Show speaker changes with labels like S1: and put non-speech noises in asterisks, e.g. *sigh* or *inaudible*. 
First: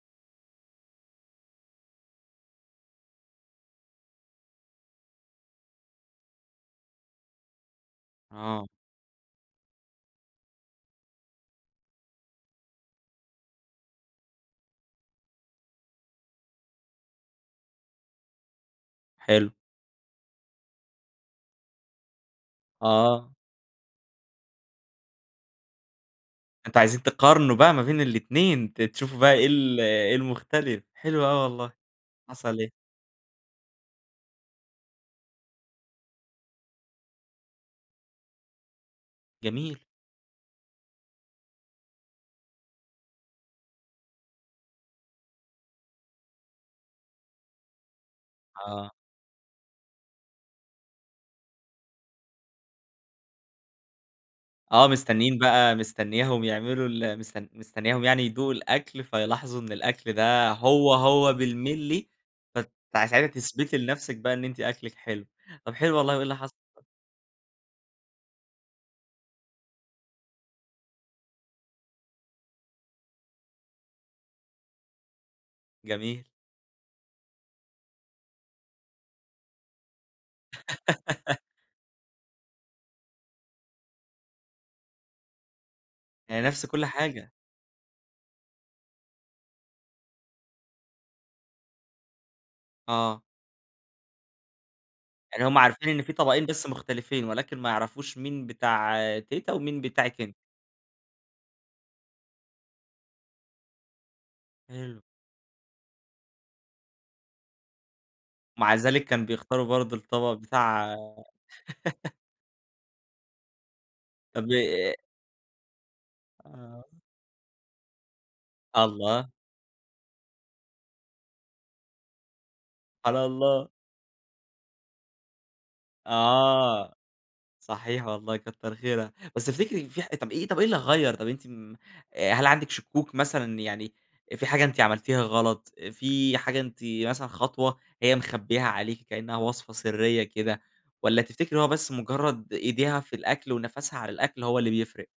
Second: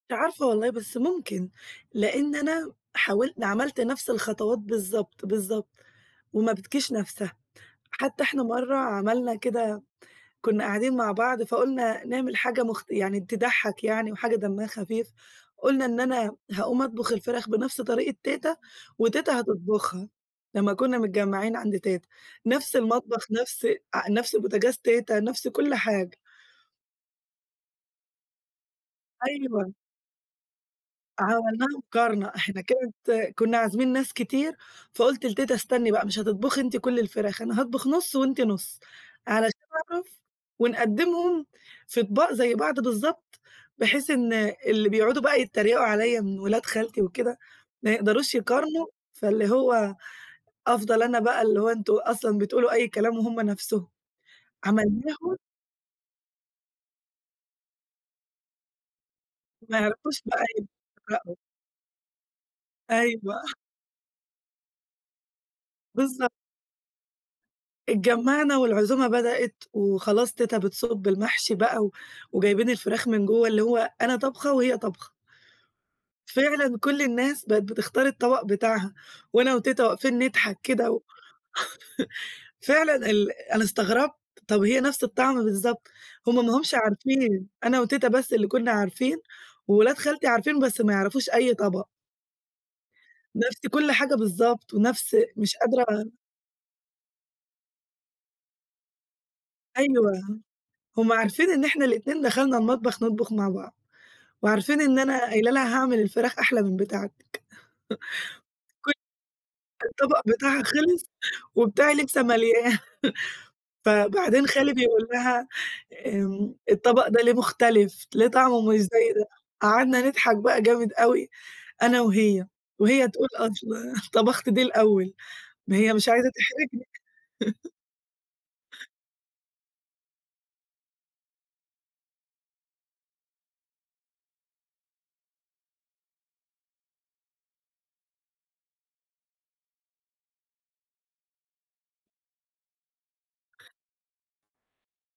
S1: مش عارفة والله بس ممكن، لإن أنا حاول عملت نَفس الخطوات بالضبط، بالضبط، وما بتجيش نَفسها، حتى إحنا
S2: آه.
S1: مَرّة عملنا كده، كنا قاعدين مع بعض فقلنا نعمل حاجة مخ يعني تضحّك يعني وحاجة دمّها خفيف، قلنا إن أنا هاقوم أطبخ الفراخ بنَفس طريقة تيتا، وتيتا
S2: حلو.
S1: هتطبخها، لمّا كنا متجمّعين عند تيتا، نَفس المطبخ،
S2: آه.
S1: نَفس أ نَفس بوتاجاز تيتا، نَفس كُلّ حاجة.
S2: أنتم عايزين تقارنوا بقى ما بين الاتنين، ت تشوفوا بقى إيه
S1: أيوه.
S2: ال إيه المختلف، حلو أوي
S1: عملناها
S2: والله،
S1: مقارنة،
S2: حصل
S1: إحنا
S2: إيه؟
S1: كانت كنا عازمين ناس كتير، فقلت لتيتا: "استني بقى مش هتطبخي أنتِ كُلّ الفراخ، أنا هاطبخ نُص، وأنتِ نُص علشان
S2: جميل.
S1: أعرف ونقدّمهم في أطباق زي بعض بالضبط، بحيث إن اللي بيقعدوا بقى يتّريقوا عليَّ من ولاد خالتي وكده ما يقدروش يقارنوا"،
S2: آه.
S1: فاللي هو أفضل أنا بقى اللي هو أنتم أصلًا بتقولوا أي كلام وهُم نَفسهم،
S2: آه مستنيين
S1: عملناهم
S2: بقى مستنياهم يعملوا ال مستن مستنياهم يعني يدوقوا الأكْل، فيلاحظوا إن
S1: ما
S2: الأكْل
S1: يعرفوش بقى
S2: ده هو هو
S1: يقرأوا.
S2: بالملّي، فت ساعتها
S1: أيوه.
S2: تثبتي لنَفسِك بقى إن أنتِ أكلِك حلو، طب حلو والله، وإيه
S1: بالضبط.
S2: اللي حصل؟
S1: اتجمّعنا والعزومة بدأت، وخلاص تيتا بتصُب المحشي بقى و وجايبين الفراخ من جوا اللي هو أنا طابخة وهي طابخة.
S2: جميل.
S1: فعلًا كُلّ الناس بقت بتختار الطبق بتاعها، وأنا وتيتا واقفين نضحك كده و
S2: *laughs*
S1: *laughs* فعلًا ال أنا استغربت، طب هي نَفس الطعم بالضبط! هُم
S2: يعني
S1: ما
S2: نَفس
S1: هُمش
S2: كل حاجة.
S1: عارفين، أنا وتيتا بس اللي كنا عارفين، وولاد خالتي عارفين بس ما يعرفوش أي طبق.
S2: آه.
S1: نَفس كل حاجة بالضبط ونَفس
S2: يعني
S1: مش
S2: هُم عارفين إن
S1: قادرة
S2: في طبقين بس مختلفين، ولكن ما يعرفوش مين بتاع تيتا، ومين
S1: أيوه،
S2: بتاعِك أنتِ.
S1: هُم عارفين إن إحنا الاتنين دخلنا المطبخ نطبخ مع بعض، وعارفين إن
S2: امم.
S1: أنا قايلة لها هاعمل الفراخ أحلى من بتاعتِك،
S2: مع
S1: *laughs* ك
S2: ذلك كان بيختاروا
S1: كان
S2: برضو
S1: الطبق
S2: الطبق
S1: بتاعها
S2: بتاع
S1: خلص، وبتاعي
S2: *laughs*
S1: لسه ماليا فبعدين
S2: طب
S1: خالي
S2: آآ
S1: بيقول لها: "آمم،
S2: آه.
S1: الطبق ده ليه مختلف؟ ليه طعمه مش زي ده؟"،
S2: الله!
S1: قعدنا نضحك بقى جامد أوي أنا وهي، وهي
S2: على
S1: تقول أصل
S2: الله.
S1: طبخت دي الأوّل، ما هي مش عايزة تحرجني.
S2: آه،
S1: *laughs*
S2: صحيح والله، كتّر خيرها، بس تفتكري في ح طب إيه طب إيه اللي غيّر، طب أنتِ م هل عندِك شكوك مثلًا يعني في حاجة أنتِ عملتيها غلط، في حاجة أنتِ مثلًا خطوة هي مخبيّاها عليكِ كأنها وصفة سرية كده، والّا تفتكري هو بس مُجرّد إيديها في الأكْل ونَفَسها على الأكْل هو اللي بيفرق؟